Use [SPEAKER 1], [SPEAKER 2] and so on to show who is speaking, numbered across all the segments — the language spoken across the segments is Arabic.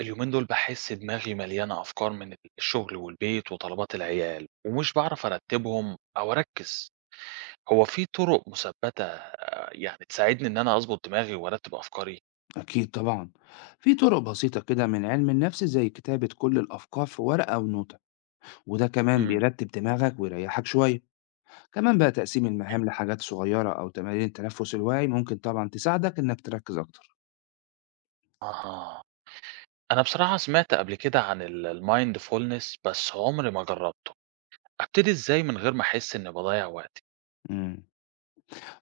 [SPEAKER 1] اليومين دول باحس دماغي مليانة أفكار من الشغل والبيت وطلبات العيال، ومش باعرف أرتبهم أو أركز، هو في طرق مثبتة يعني تساعدني إن أنا أضبط دماغي وأرتب أفكاري؟
[SPEAKER 2] أكيد طبعا. في طرق بسيطة كده من علم النفس زي كتابة كل الأفكار في ورقة أو نوتة، وده كمان
[SPEAKER 1] إمم.
[SPEAKER 2] بيرتب دماغك ويريحك شوية. كمان بقى تقسيم المهام لحاجات صغيرة أو تمارين التنفس الواعي ممكن طبعا تساعدك إنك تركز أكتر.
[SPEAKER 1] أها. أنا بصراحة سمعت قبل كده عن ال الmindfulness بس عمري ما جربته، أبتدي إزاي من غير ما أحس إني باضيّع وقتي؟
[SPEAKER 2] مم.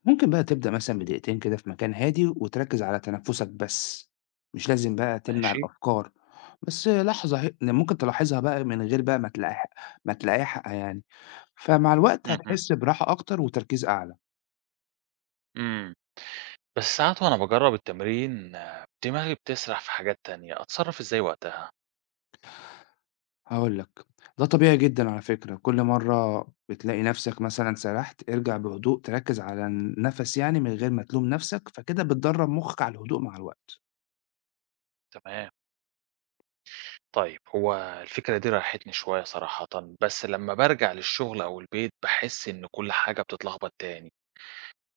[SPEAKER 2] ممكن بقى تبدأ مثلا بـ 2 دقيقة كده في مكان هادي وتركز على تنفسك بس. مش لازم بقى تمنع
[SPEAKER 1] ماشي.
[SPEAKER 2] الأفكار، بس لحظة ممكن تلاحظها بقى من غير بقى ما تلاقيها ما تلاقيها يعني. فمع الوقت
[SPEAKER 1] اهم.
[SPEAKER 2] هتحس براحة أكتر وتركيز أعلى.
[SPEAKER 1] إمم. بس ساعات وأنا باجرب التمرين آه، دماغي بتسرح في حاجات تانية، أتصرف إزاي وقتها؟
[SPEAKER 2] هاقول لك، ده طبيعي جدًا على فكرة، كل مرّة بتلاقي نَفْسك مثلًا سرحت، ارجع بهدوء تركّز على النَفَس يعني من غير ما تلوم نَفْسك، فكده بتدرّب مُخّك على الهدوء مع الوقت.
[SPEAKER 1] تمام. طيب، هو الفكرة دي ريحتني شوية صراحةً، بس لمّا بارجع للشغل أو البيت باحس إن كل حاجة بتتلخبط تاني.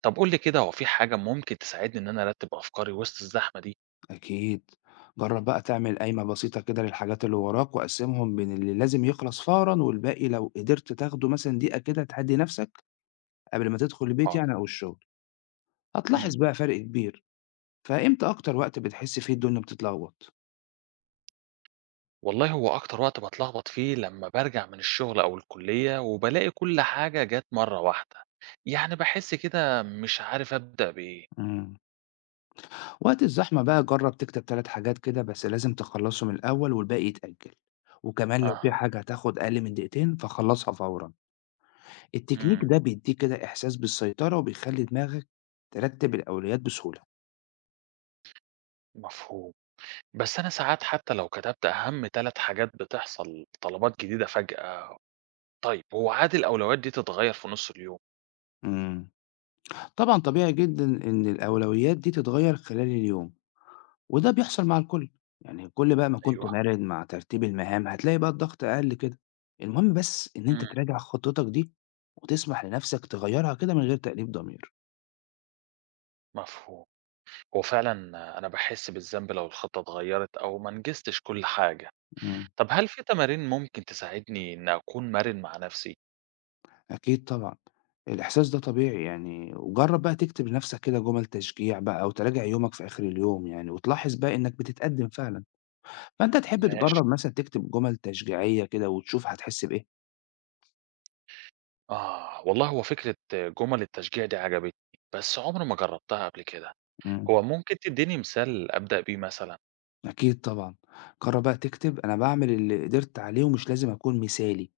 [SPEAKER 1] طب قُل لي كده هو في حاجة ممكن تساعدني إن أنا أرتّب أفكاري وسط الزحمة دي؟
[SPEAKER 2] أكيد، جرّب بقى تعمل قايمة بسيطة كده للحاجات اللي وراك وقسّمهم بين اللي لازم يخلص فورًا والباقي لو قدرت تاخده مثلًا دقيقة كده تهدّي نَفْسك قبل ما تدخل البيت
[SPEAKER 1] حاضر.
[SPEAKER 2] يعني أو الشغل،
[SPEAKER 1] إمم.
[SPEAKER 2] هتلاحظ بقى فرق كبير. فإمتى أكتر وقت بتحس فيه الدنيا بتتلخبط؟
[SPEAKER 1] والله هو أكتر وقت باتلخبط فيه لمّا بارجع من الشغل أو الكلية وبالاقي كل حاجة جات مرّة واحدة، يعني باحس كده مش عارف أبدأ بإيه.
[SPEAKER 2] إمم. وقت الزحمة بقى جرب تكتب 3 حاجات كده بس لازم تخلصهم الأول والباقي يتأجل. وكمان لو في
[SPEAKER 1] أها.
[SPEAKER 2] حاجة هتاخد أقل من 2 دقيقة فخلصها فورا. التكنيك
[SPEAKER 1] إمم.
[SPEAKER 2] ده بيديك كده إحساس بالسيطرة وبيخلي دماغك ترتب الأولويات بسهولة.
[SPEAKER 1] مفهوم. بس أنا ساعات حتى لو كتبت أهم 3 حاجات بتحصل، طلبات جديدة فجأة. طيب، هو عادة الأولويات دي تتغيّر في نُص اليوم؟
[SPEAKER 2] مم. طبعا طبيعي جدا إن الأولويات دي تتغير خلال اليوم، وده بيحصل مع الكل. يعني كل بقى ما كنت
[SPEAKER 1] أيوه.
[SPEAKER 2] مرن مع ترتيب المهام هتلاقي بقى الضغط أقل كده. المهم بس إن أنت
[SPEAKER 1] إمم.
[SPEAKER 2] تراجع خطتك دي وتسمح لنفسك تغيرها كده من غير تأنيب ضمير.
[SPEAKER 1] مفهوم. هو فعلًا أنا باحس بالذنب لو الخطة اتغيّرت أو ما نجزتش كل حاجة.
[SPEAKER 2] مم.
[SPEAKER 1] طب هل في تمارين ممكن تساعدني إن أكون مرن مع نفسي؟
[SPEAKER 2] أكيد طبعًا، الإحساس ده طبيعي يعني، وجرّب بقى تكتب لنفسك كده جمل تشجيع بقى أو تراجع يومك في آخر اليوم يعني، وتلاحظ بقى إنك بتتقدم فعلًا. فأنت تحب
[SPEAKER 1] ماشي.
[SPEAKER 2] تجرّب مثلًا تكتب جمل تشجيعية كده وتشوف هتحس بإيه؟
[SPEAKER 1] آه، والله هو فكرة جُمل التشجيع دي عجبتني، بس عمري ما جرّبتها قبل كده.
[SPEAKER 2] إمم،
[SPEAKER 1] هو ممكن تدّيني مثال أبدأ بيه مثلًا؟
[SPEAKER 2] أكيد طبعًا، جرّب بقى تكتب أنا باعمل اللي قدرت عليه ومش لازم أكون مثالي،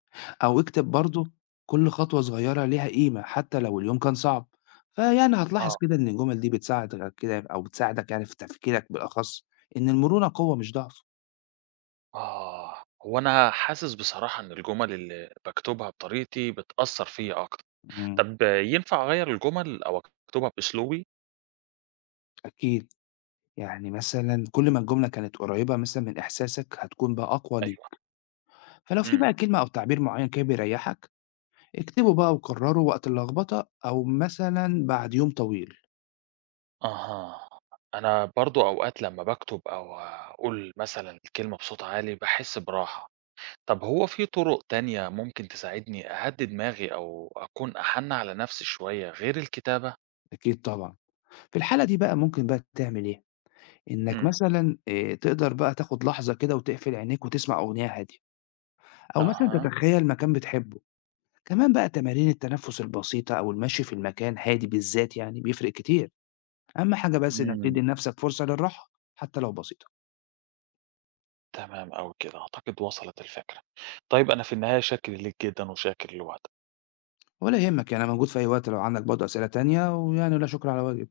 [SPEAKER 2] أو اكتب برضه كل خطوة صغيرة ليها قيمة حتى لو اليوم كان صعب. فيعني هتلاحظ
[SPEAKER 1] آه.
[SPEAKER 2] كده إن الجمل دي بتساعدك كده أو بتساعدك يعني في تفكيرك بالأخص إن المرونة قوة مش ضعف.
[SPEAKER 1] آه. هو أنا حاسس بصراحة إن الجُمل اللي باكتبها بطريقتي بتأثّر فيّا أكتر.
[SPEAKER 2] إمم.
[SPEAKER 1] طب ينفع أغيّر الجُمل أو أكتبها بأسلوبي؟
[SPEAKER 2] أكيد، يعني مثلًا كل ما الجملة كانت قريبة مثلًا من إحساسك هتكون بقى أقوى
[SPEAKER 1] أيوه.
[SPEAKER 2] ليك. فلو في
[SPEAKER 1] إمم.
[SPEAKER 2] بقى كلمة أو تعبير معيّن كده بيريحك، اكتبه بقى وكرره وقت اللخبطة أو مثلًا بعد يوم طويل.
[SPEAKER 1] أها. أنا برضه أوقات لمّا باكتب أو أقول مثلًا الكلمة بصوت عالي باحس براحة. طب هو في طُرق تانية ممكن تساعدني أهدّي دماغي أو أكون أحَن على نَفْسي شوية غير الكتابة؟
[SPEAKER 2] أكيد طبعًا. في الحالة دي بقى ممكن بقى تعمل إيه، إنك
[SPEAKER 1] إمم.
[SPEAKER 2] مثلًا تقدر بقى تاخد لحظة كده وتقفل عينيك وتسمع أغنية هادية، أو مثلًا
[SPEAKER 1] أها.
[SPEAKER 2] تتخيل مكان بتحبه. كمان بقى تمارين التنفس البسيطة أو المشي في المكان هادي بالذات يعني بيفرق كتير. أهم حاجة بس إنك
[SPEAKER 1] إمم.
[SPEAKER 2] تدّي لنفسك فرصة للراحة حتى لو بسيطة.
[SPEAKER 1] تمام أوي كده، أعتقد وصلت الفكرة. طيب أنا في النهاية شاكر ليك جدًا وشاكر لوقتك.
[SPEAKER 2] ولا يهمك، يعني أنا موجود في أي وقت لو عندك برضه أسئلة تانية، ويعني لا شكر على واجب.